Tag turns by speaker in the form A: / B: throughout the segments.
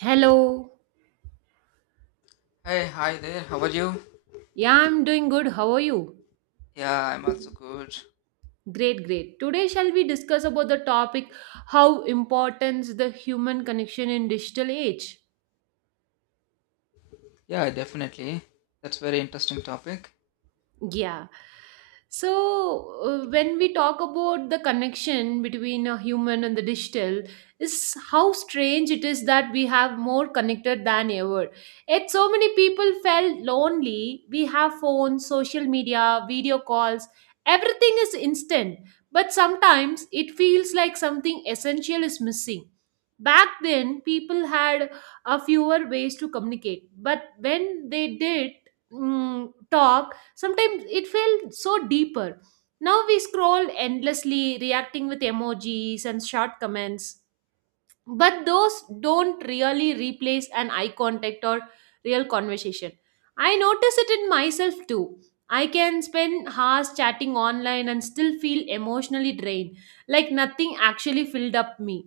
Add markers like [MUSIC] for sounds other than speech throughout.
A: Hello.
B: Hey, hi there. How are you?
A: Yeah, I'm doing good. How are you?
B: Yeah, I'm also good.
A: Great, great. Today shall we discuss about the topic how importance the human connection in digital age.
B: Yeah, definitely. That's very interesting topic.
A: Yeah. So, when we talk about the connection between a human and the digital, is how strange it is that we have more connected than ever. Yet, so many people felt lonely. We have phones, social media, video calls, everything is instant. But sometimes it feels like something essential is missing. Back then, people had a fewer ways to communicate, but when they did talk, sometimes it felt so deeper. Now we scroll endlessly, reacting with emojis and short comments, but those don't really replace an eye contact or real conversation. I notice it in myself too. I can spend hours chatting online and still feel emotionally drained, like nothing actually filled up me.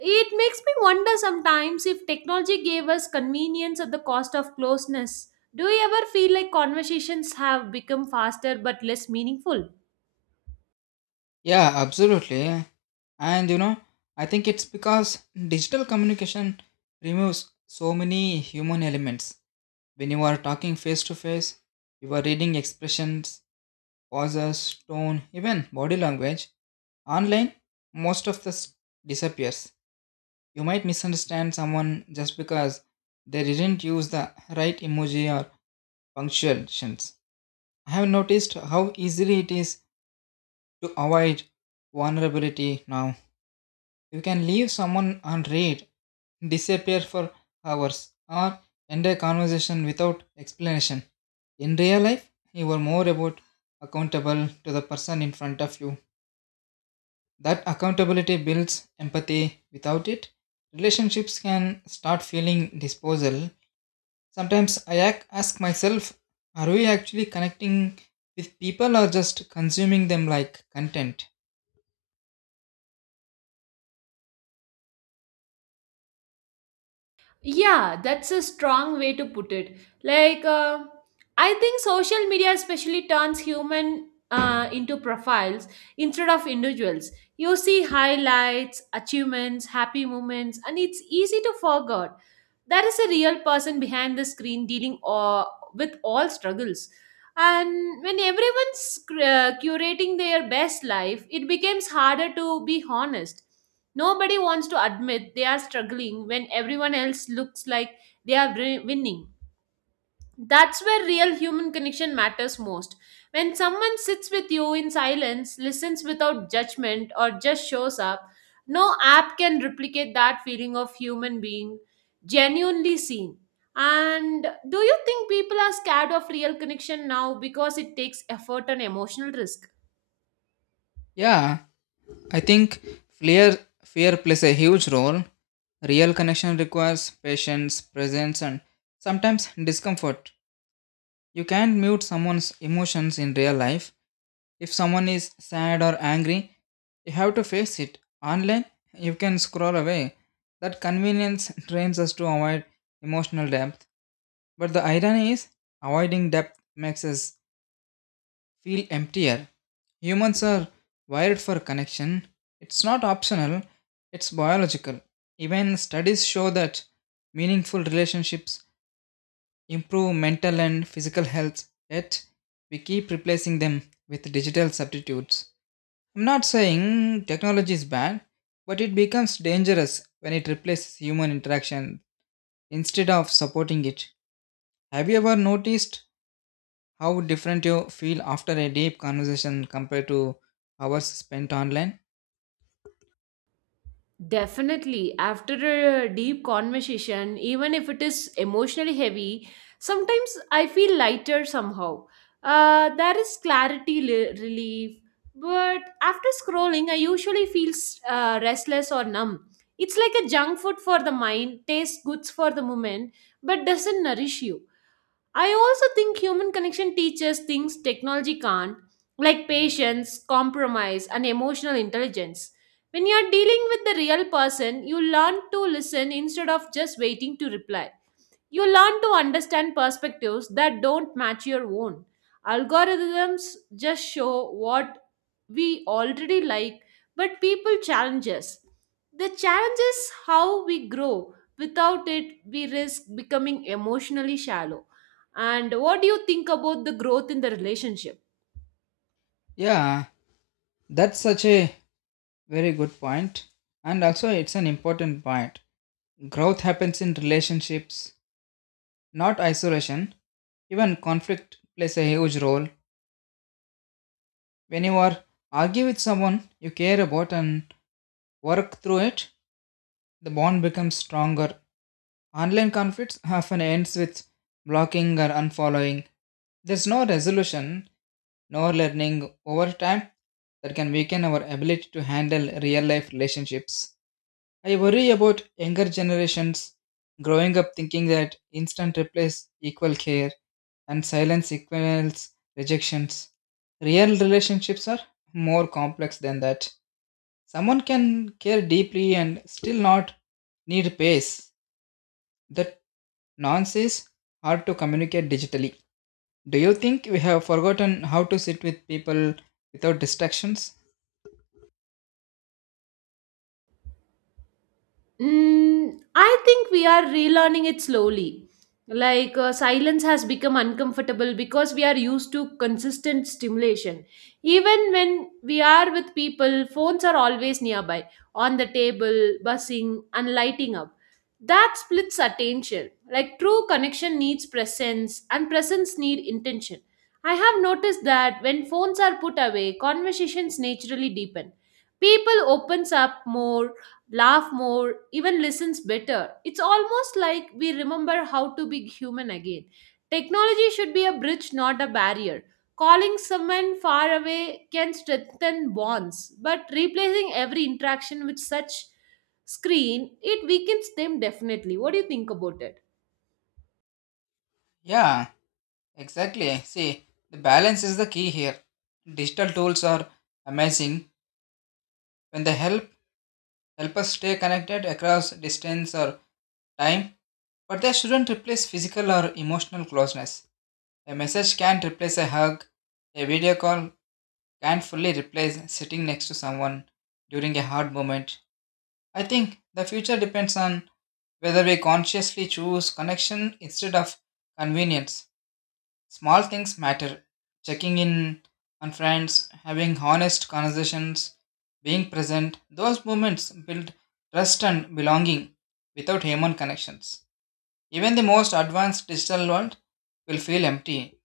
A: It makes me wonder sometimes if technology gave us convenience at the cost of closeness. Do you ever feel like conversations have become faster but less meaningful?
B: Yeah, absolutely. And you know, I think it's because digital communication removes so many human elements. When you are talking face to face, you are reading expressions, pauses, tone, even body language. Online, most of this disappears. You might misunderstand someone just because they didn't use the right emoji or punctuations. I have noticed how easily it is to avoid vulnerability now. You can leave someone unread, disappear for hours, or end a conversation without explanation. In real life, you are more about accountable to the person in front of you. That accountability builds empathy. Without it, relationships can start feeling disposal. Sometimes I ask myself, are we actually connecting with people or just consuming them like content?
A: Yeah, that's a strong way to put it. Like, I think social media especially turns human into profiles instead of individuals. You see highlights, achievements, happy moments, and it's easy to forget there is a real person behind the screen dealing with all struggles. And when everyone's curating their best life, it becomes harder to be honest. Nobody wants to admit they are struggling when everyone else looks like they are winning. That's where real human connection matters most. When someone sits with you in silence, listens without judgment, or just shows up, no app can replicate that feeling of human being genuinely seen. And do you think people are scared of real connection now because it takes effort and emotional risk?
B: Yeah, I think fear, fear plays a huge role. Real connection requires patience, presence, and sometimes discomfort. You can't mute someone's emotions in real life. If someone is sad or angry, you have to face it. Online, you can scroll away. That convenience [LAUGHS] trains us to avoid emotional depth. But the irony is, avoiding depth makes us feel emptier. Humans are wired for connection. It's not optional, it's biological. Even studies show that meaningful relationships improve mental and physical health, yet we keep replacing them with digital substitutes. I'm not saying technology is bad, but it becomes dangerous when it replaces human interaction instead of supporting it. Have you ever noticed how different you feel after a deep conversation compared to hours spent online?
A: Definitely. After a deep conversation, even if it is emotionally heavy, sometimes I feel lighter somehow. There is clarity, relief, but after scrolling, I usually feel restless or numb. It's like a junk food for the mind, tastes good for the moment, but doesn't nourish you. I also think human connection teaches things technology can't, like patience, compromise, and emotional intelligence. When you are dealing with the real person, you learn to listen instead of just waiting to reply. You learn to understand perspectives that don't match your own. Algorithms just show what we already like, but people challenge us. The challenge is how we grow. Without it, we risk becoming emotionally shallow. And what do you think about the growth in the relationship?
B: Yeah, that's such a very good point. And also, it's an important point. Growth happens in relationships, not isolation. Even conflict plays a huge role. When you are argue with someone you care about and work through it, the bond becomes stronger. Online conflicts often ends with blocking or unfollowing. There's no resolution, no learning over time that can weaken our ability to handle real life relationships. I worry about younger generations growing up thinking that instant replies equal care and silence equals rejections. Real relationships are more complex than that. Someone can care deeply and still not need pace that nonce is hard to communicate digitally. Do you think we have forgotten how to sit with people without distractions?
A: Mm, I think we are relearning it slowly. Like silence has become uncomfortable because we are used to consistent stimulation. Even when we are with people, phones are always nearby, on the table, buzzing, and lighting up. That splits attention. Like true connection needs presence, and presence need intention. I have noticed that when phones are put away, conversations naturally deepen. People opens up more, laugh more, even listens better. It's almost like we remember how to be human again. Technology should be a bridge, not a barrier. Calling someone far away can strengthen bonds, but replacing every interaction with such screen, it weakens them definitely. What do you think about it?
B: Yeah, exactly. See, the balance is the key here. Digital tools are amazing when they help us stay connected across distance or time, but they shouldn't replace physical or emotional closeness. A message can't replace a hug. A video call can't fully replace sitting next to someone during a hard moment. I think the future depends on whether we consciously choose connection instead of convenience. Small things matter. Checking in on friends, having honest conversations, being present, those moments build trust and belonging without human connections. Even the most advanced digital world will feel empty.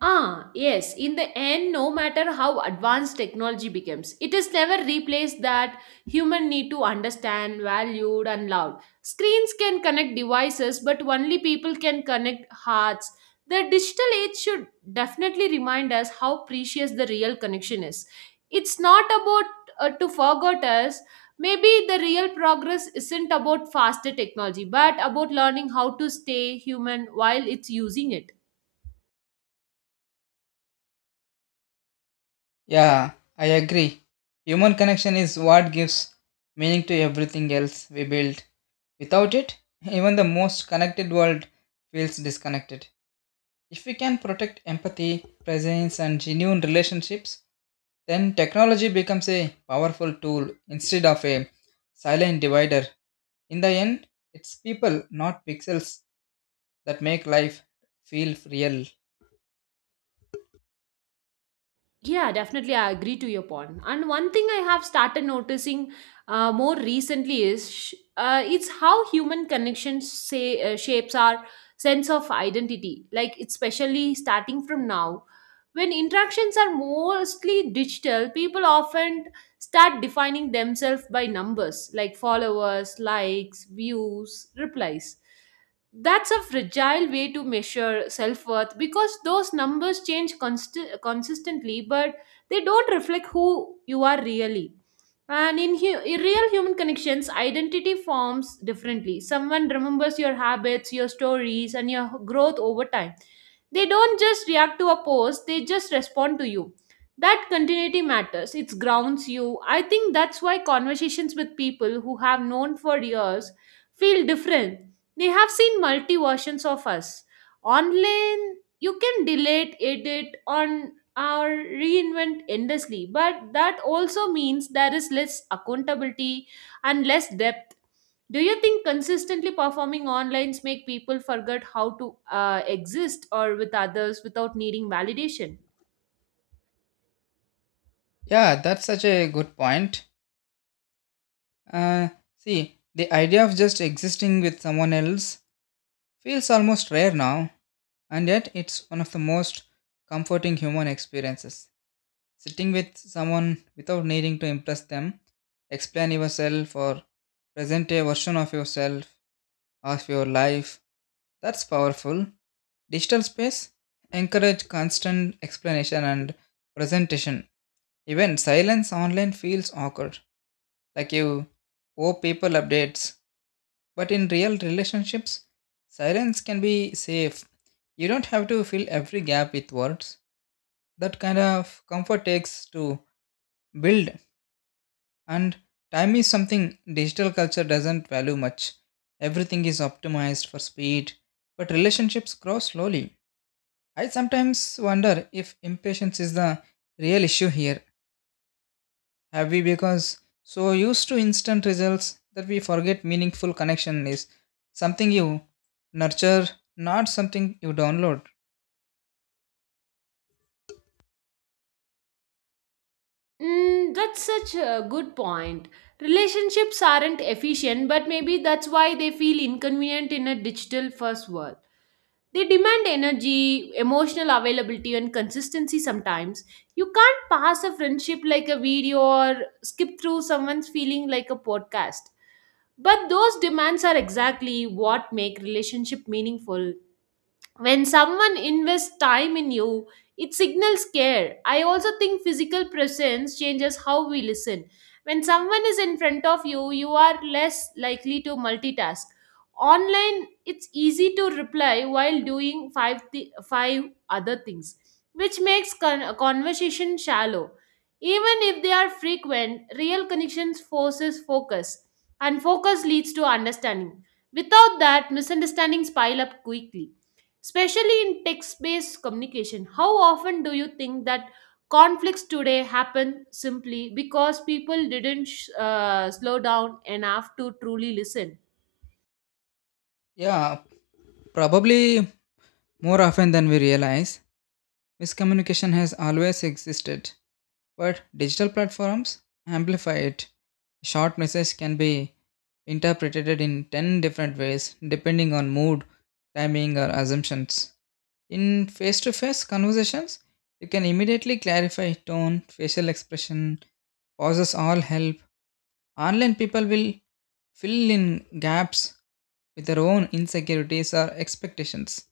A: Ah, yes. In the end, no matter how advanced technology becomes, it is never replaced that human need to understand, valued, and loved. Screens can connect devices, but only people can connect hearts. The digital age should definitely remind us how precious the real connection is. It's not about to forget us. Maybe the real progress isn't about faster technology, but about learning how to stay human while it's using it.
B: Yeah, I agree. Human connection is what gives meaning to everything else we build. Without it, [LAUGHS] even the most connected world feels disconnected. If we can protect empathy, presence, and genuine relationships, then technology becomes a powerful tool instead of a silent divider. In the end, it's people, not pixels, that make life feel real.
A: Yeah, definitely. I agree to your point. And one thing I have started noticing more recently is it's how human connections say shapes our sense of identity. Like especially starting from now, when interactions are mostly digital, people often start defining themselves by numbers like followers, likes, views, replies. That's a fragile way to measure self worth because those numbers change consistently, but they don't reflect who you are really. And in real human connections, identity forms differently. Someone remembers your habits, your stories, and your growth over time. They don't just react to a post, they just respond to you. That continuity matters, it grounds you. I think that's why conversations with people who have known for years feel different. They have seen multi versions of us. Online, you can delete, edit, on, or reinvent endlessly, but that also means there is less accountability and less depth. Do you think consistently performing onlines make people forget how to exist or with others without needing validation?
B: Yeah, that's such a good point. Uh, see, the idea of just existing with someone else feels almost rare now, and yet it's one of the most comforting human experiences. Sitting with someone without needing to impress them, explain yourself, or present a version of yourself, of your life, that's powerful. Digital space encourage constant explanation and presentation. Even silence online feels awkward. Like you owe people updates. But in real relationships, silence can be safe. You don't have to fill every gap with words. That kind of comfort takes to build, and time is something digital culture doesn't value much. Everything is optimized for speed, but relationships grow slowly. I sometimes wonder if impatience is the real issue here. Have we become so used to instant results that we forget meaningful connection is something you nurture, not something you download?
A: Mm, that's such a good point. Relationships aren't efficient, but maybe that's why they feel inconvenient in a digital first world. They demand energy, emotional availability, and consistency sometimes. You can't pass a friendship like a video or skip through someone's feeling like a podcast. But those demands are exactly what make relationship meaningful. When someone invests time in you, it signals care. I also think physical presence changes how we listen. When someone is in front of you, you are less likely to multitask. Online, it's easy to reply while doing five other things, which makes conversation shallow, even if they are frequent. Real connections forces focus, and focus leads to understanding. Without that, misunderstandings pile up quickly, especially in text based communication. How often do you think that conflicts today happen simply because people didn't slow down enough to truly listen?
B: Yeah, probably more often than we realize. Miscommunication has always existed, but digital platforms amplify it. A short message can be interpreted in 10 different ways depending on mood, timing, or assumptions. In face to face conversations, you can immediately clarify tone, facial expression, pauses all help. Online people will fill in gaps with their own insecurities or expectations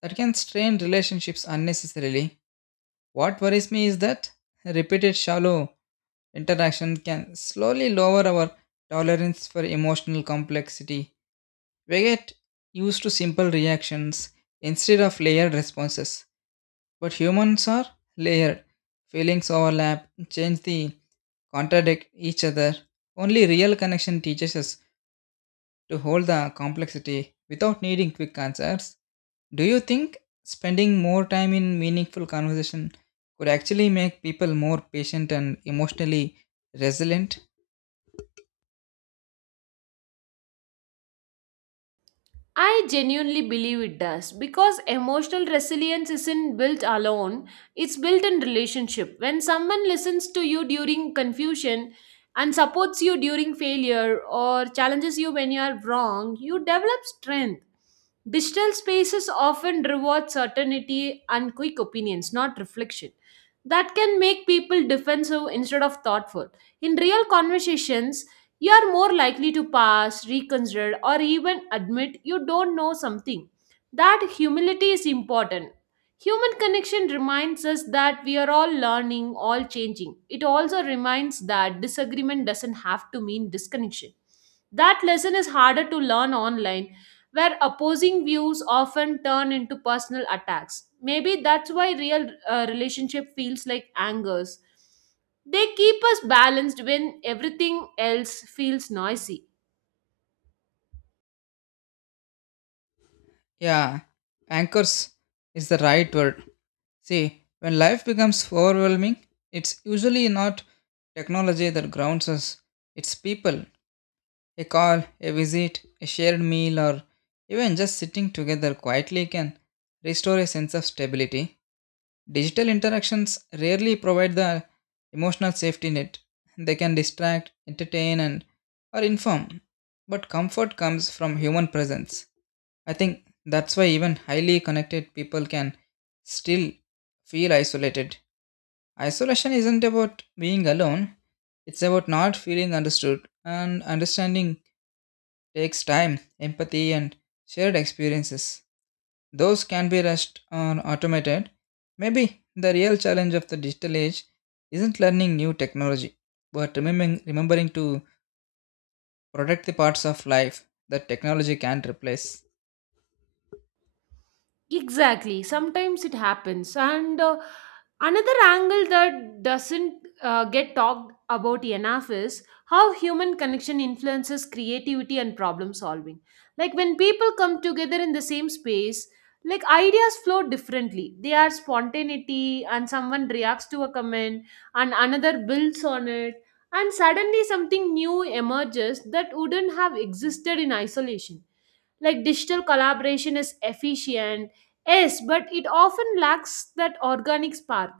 B: that can strain relationships unnecessarily. What worries me is that repeated shallow interaction can slowly lower our tolerance for emotional complexity. We get used to simple reactions instead of layered responses. But humans are layered. Feelings overlap, change the contradict each other. Only real connection teaches us to hold the complexity without needing quick answers. Do you think spending more time in meaningful conversation could actually make people more patient and emotionally resilient?
A: I genuinely believe it does because emotional resilience isn't built alone, it's built in relationship. When someone listens to you during confusion and supports you during failure or challenges you when you are wrong, you develop strength. Digital spaces often reward certainty and quick opinions, not reflection. That can make people defensive instead of thoughtful. In real conversations, you are more likely to pass, reconsider, or even admit you don't know something. That humility is important. Human connection reminds us that we are all learning, all changing. It also reminds that disagreement doesn't have to mean disconnection. That lesson is harder to learn online, where opposing views often turn into personal attacks. Maybe that's why real relationship feels like angers. They keep us balanced when everything else feels noisy.
B: Yeah, anchors is the right word. See, when life becomes overwhelming, it's usually not technology that grounds us, it's people. A call, a visit, a shared meal, or even just sitting together quietly can restore a sense of stability. Digital interactions rarely provide the emotional safety net. They can distract, entertain, and or inform, but comfort comes from human presence. I think that's why even highly connected people can still feel isolated. Isolation isn't about being alone, it's about not feeling understood and understanding takes time, empathy, and shared experiences. Those can be rushed or automated. Maybe the real challenge of the digital age isn't learning new technology, but remembering to protect the parts of life that technology can't replace.
A: Exactly. Sometimes it happens. And another angle that doesn't get talked about enough is how human connection influences creativity and problem solving. Like when people come together in the same space, like ideas flow differently. They are spontaneity, and someone reacts to a comment, and another builds on it, and suddenly something new emerges that wouldn't have existed in isolation. Like digital collaboration is efficient, yes, but it often lacks that organic spark.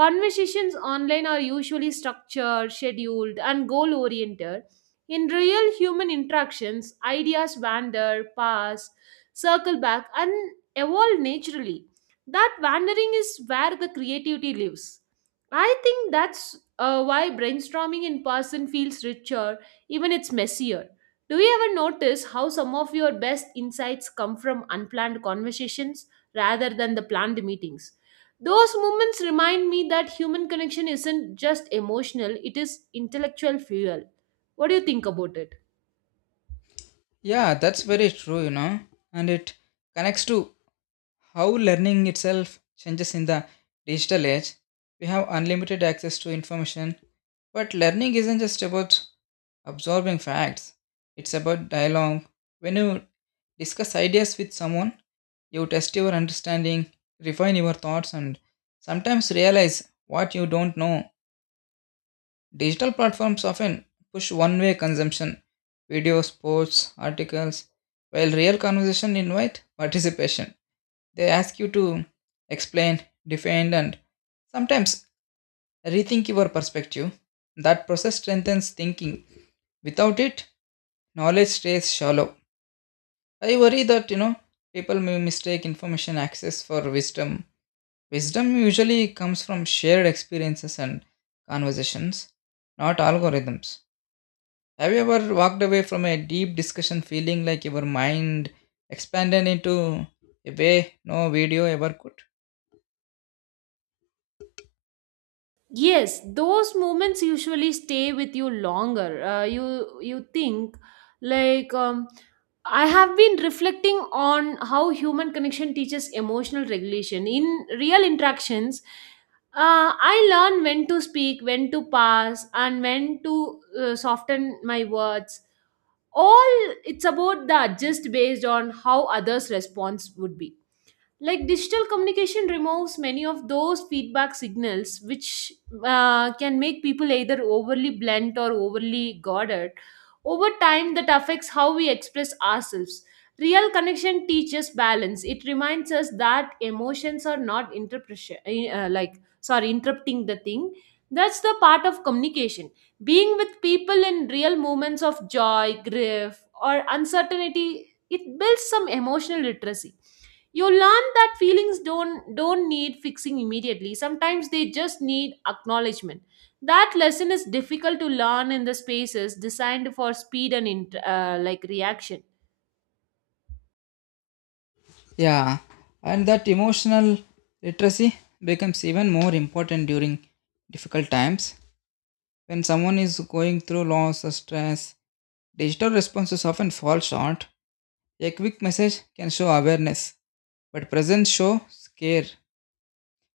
A: Conversations online are usually structured, scheduled, and goal oriented. In real human interactions, ideas wander, pass, circle back, and evolve naturally. That wandering is where the creativity lives. I think that's why brainstorming in person feels richer, even it's messier. Do you ever notice how some of your best insights come from unplanned conversations rather than the planned meetings? Those moments remind me that human connection isn't just emotional, it is intellectual fuel. What do you think about it?
B: Yeah, that's very true, you know, and it connects to how learning itself changes in the digital age. We have unlimited access to information, but learning isn't just about absorbing facts, it's about dialogue. When you discuss ideas with someone, you test your understanding, refine your thoughts, and sometimes realize what you don't know. Digital platforms often push one way consumption videos, posts, articles, while real conversation invite participation. They ask you to explain, defend, and sometimes rethink your perspective. That process strengthens thinking. Without it, knowledge stays shallow. I worry that you know people may mistake information access for wisdom. Wisdom usually comes from shared experiences and conversations, not algorithms. Have you ever walked away from a deep discussion feeling like your mind expanded into a way no video ever could?
A: Yes, those moments usually stay with you longer. You think like I have been reflecting on how human connection teaches emotional regulation in real interactions. I learn when to speak, when to pass, and when to soften my words. All it's about the adjust based on how others' response would be. Like digital communication removes many of those feedback signals, which can make people either overly blunt or overly guarded over time. That affects how we express ourselves. Real connection teaches balance. It reminds us that emotions are not interpretation. Like sorry interrupting the thing, that's the part of communication. Being with people in real moments of joy, grief, or uncertainty, it builds some emotional literacy. You learn that feelings don't need fixing immediately, sometimes they just need acknowledgement. That lesson is difficult to learn in the spaces designed for speed and like reaction.
B: Yeah, and that emotional literacy becomes even more important during difficult times. When someone is going through loss or stress, digital responses often fall short. A quick message can show awareness, but presence shows care.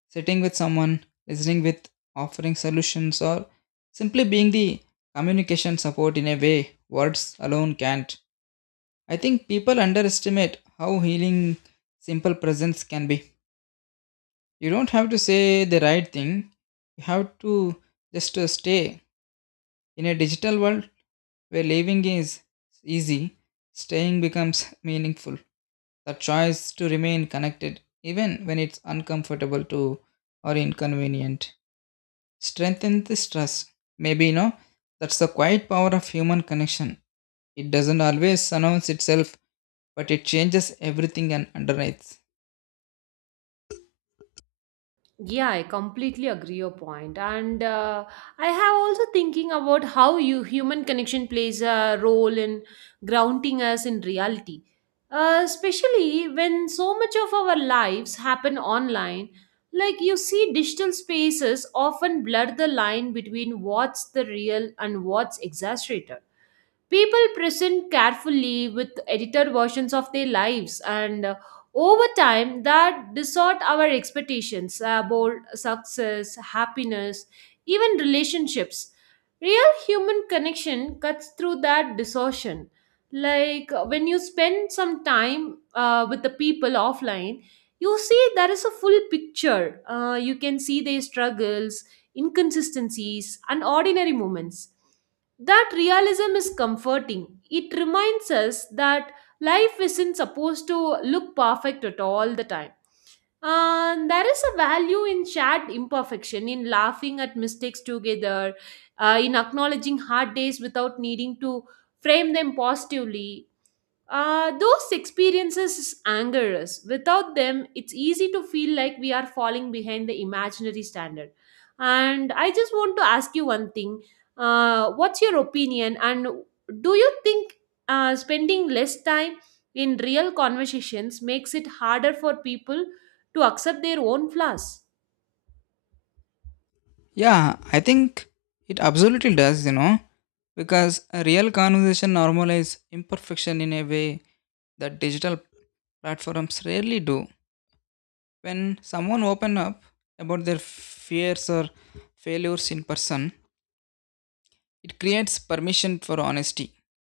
B: Sitting with someone, listening with offering solutions, or simply being the communication support in a way words alone can't. I think people underestimate how healing simple presence can be. You don't have to say the right thing. You have to just stay. In a digital world where living is easy, staying becomes meaningful. The choice to remain connected, even when it's uncomfortable to or inconvenient, strengthens this trust. Maybe you know that's the quiet power of human connection. It doesn't always announce itself, but it changes everything and underneath.
A: Yeah, I completely agree your point. And I have also thinking about how you human connection plays a role in grounding us in reality. Especially when so much of our lives happen online, like you see digital spaces often blur the line between what's the real and what's exaggerated. People present carefully with edited versions of their lives, and over time, that distort our expectations about success, happiness, even relationships. Real human connection cuts through that distortion. Like when you spend some time with the people offline, you see there is a full picture. You can see their struggles, inconsistencies, and ordinary moments. That realism is comforting. It reminds us that life isn't supposed to look perfect at all the time. And there is a value in shared imperfection, in laughing at mistakes together, in acknowledging hard days without needing to frame them positively. Those experiences anger us. Without them, it's easy to feel like we are falling behind the imaginary standard. And I just want to ask you one thing. What's your opinion? And do you think spending less time in real conversations makes it harder for people to accept their own flaws?
B: Yeah, I think it absolutely does, you know, because a real conversation normalizes imperfection in a way that digital platforms rarely do. When someone opens up about their fears or failures in person, it creates permission for honesty.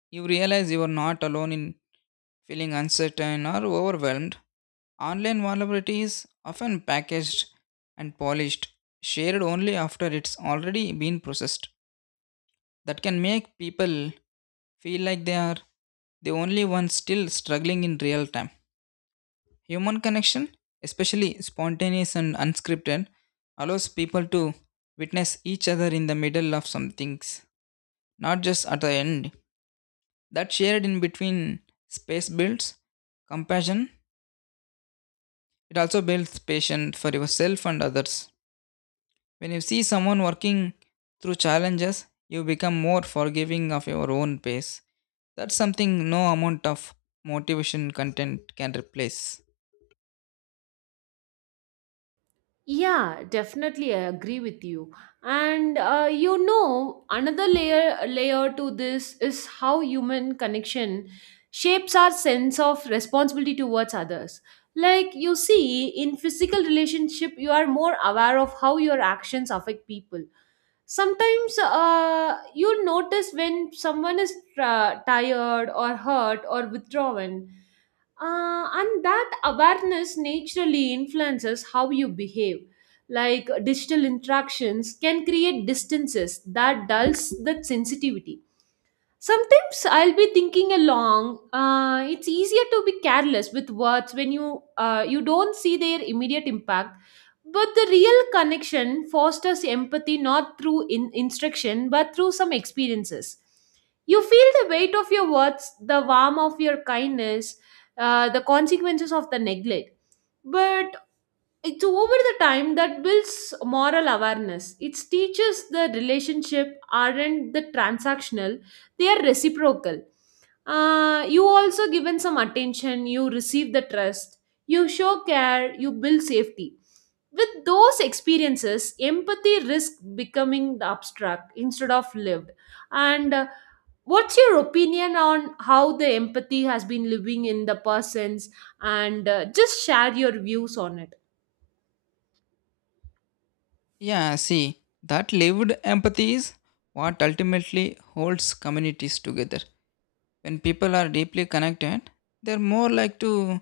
B: You realize you are not alone in feeling uncertain or overwhelmed. Online vulnerability is often packaged and polished, shared only after it's already been processed that can make people feel like they are the only ones still struggling in real time. Human connection, especially spontaneous and unscripted, allows people to witness each other in the middle of some things, not just at the end. That shared in between space builds compassion, it also builds patience for yourself and others. When you see someone working through challenges, you become more forgiving of your own pace. That's something no amount of motivation content can replace.
A: Yeah, definitely, I agree with you. And another layer to this is how human connection shapes our sense of responsibility towards others. Like you see, in physical relationship, you are more aware of how your actions affect people. Sometimes you'll notice when someone is tired or hurt or withdrawn and that awareness naturally influences how you behave like digital interactions can create distances that dulls the sensitivity. Sometimes I'll be thinking along. It's easier to be careless with words when you you don't see their immediate impact. But the real connection fosters empathy not through instruction but through some experiences. You feel the weight of your words, the warmth of your kindness, the consequences of the neglect. But it's over the time that builds moral awareness. It teaches the relationship aren't the transactional, they are reciprocal. You also given some attention, you receive the trust, you show care, you build safety. With those experiences, empathy risk becoming the abstract instead of lived. And what's your opinion on how the empathy has been living in the persons? And just share your views on it.
B: Yeah, see, that lived empathy is what ultimately holds communities together. When people are deeply connected, they're more like to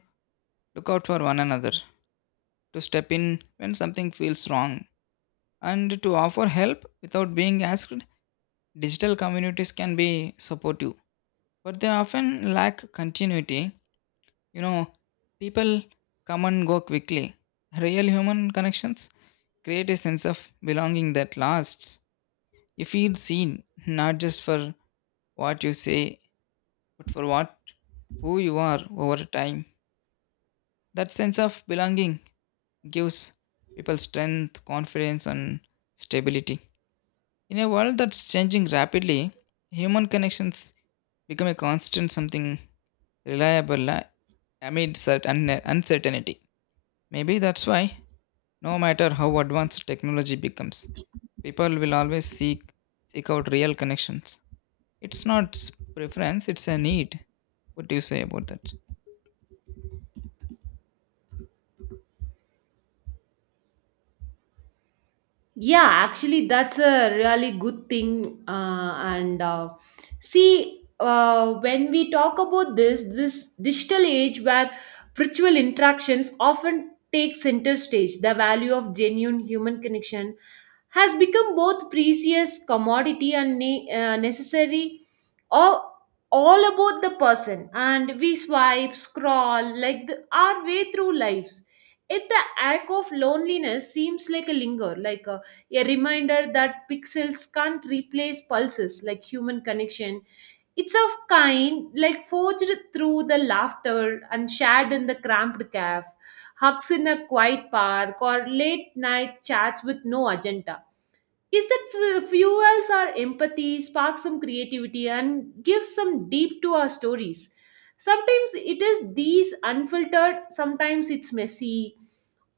B: look out for one another, to step in when something feels wrong, and to offer help without being asked. Digital communities can be supportive, but they often lack continuity. You know, people come and go quickly. Real human connections create a sense of belonging that lasts. You feel seen, not just for what you say, but for what who you are over time. That sense of belonging gives people strength, confidence, and stability. In a world that's changing rapidly, human connections become a constant something reliable amid certain uncertainty. Maybe that's why, no matter how advanced technology becomes, people will always seek out real connections. It's not s- preference; it's a need. What do you say about that?
A: Yeah, actually, that's a really good thing. And uh, when we talk about this digital age where virtual interactions often take center stage, the value of genuine human connection has become both precious commodity and necessary or all about the person, and we swipe scroll like our way through lives if the act of loneliness seems like a linger a reminder that pixels can't replace pulses like human connection. It's of kind, like forged through the laughter and shared in the cramped cave, hugs in a quiet park, or late night chats with no agenda. Is that fuels our empathy, sparks some creativity, and gives some deep to our stories. Sometimes it is these unfiltered, sometimes it's messy,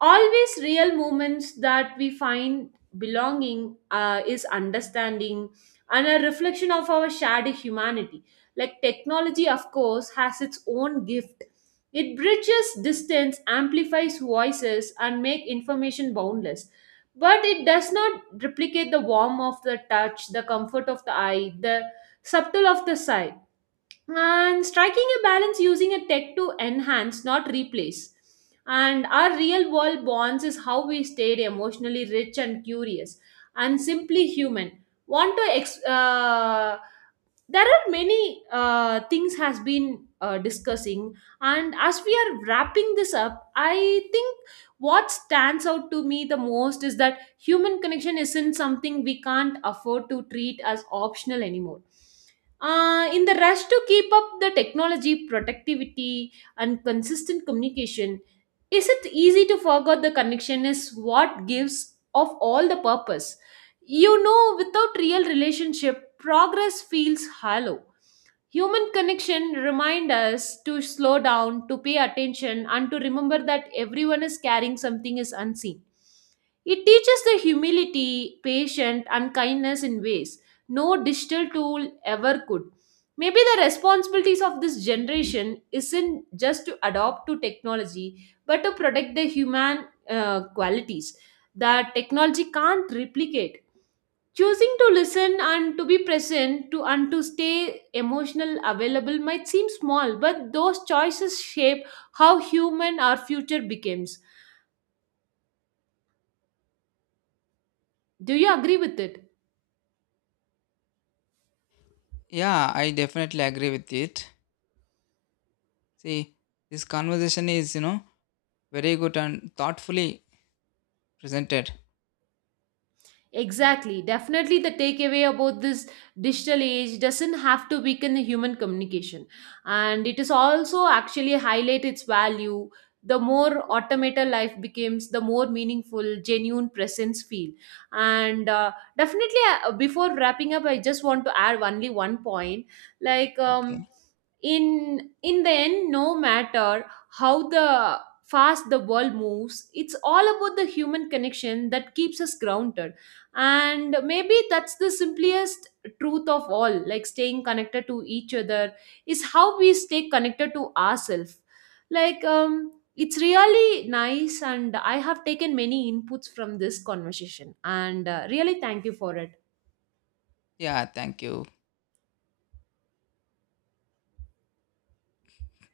A: always real moments that we find belonging, is understanding and a reflection of our shared humanity. Like technology, of course, has its own gift. It bridges distance, amplifies voices, and make information boundless. But it does not replicate the warmth of the touch, the comfort of the eye, the subtle of the sight, and striking a balance using a tech to enhance not replace and our real world bonds is how we stayed emotionally rich and curious and simply human. Want to ex- uh, there are many things has been discussing, and as we are wrapping this up, I think what stands out to me the most is that human connection isn't something we can't afford to treat as optional anymore. In the rush to keep up the technology, productivity, and consistent communication, is it easy to forget the connection is what gives of all the purpose? You know, without real relationship, progress feels hollow. Human connection remind us to slow down, to pay attention, and to remember that everyone is carrying something is unseen. It teaches the humility, patience, and kindness in ways no digital tool ever could. Maybe the responsibilities of this generation isn't just to adopt to technology, but to protect the human qualities that technology can't replicate. Choosing to listen and to be present to and to stay emotional available might seem small, but those choices shape how human our future becomes. Do you agree with it?
B: Yeah, I definitely agree with it. See, this conversation is you know very good and thoughtfully presented.
A: Exactly. Definitely, the takeaway about this digital age doesn't have to weaken the human communication, and it is also actually highlight its value. The more automated life becomes, the more meaningful, genuine presence feel. And definitely, before wrapping up, I just want to add only one point. Like, um,
B: Okay.
A: in the end, no matter how the fast the world moves, it's all about the human connection that keeps us grounded, and maybe that's the simplest truth of all. Like, staying connected to each other is how we stay connected to ourselves. It's really nice, and I have taken many inputs from this conversation, and really thank you for it.
B: Yeah. Thank you.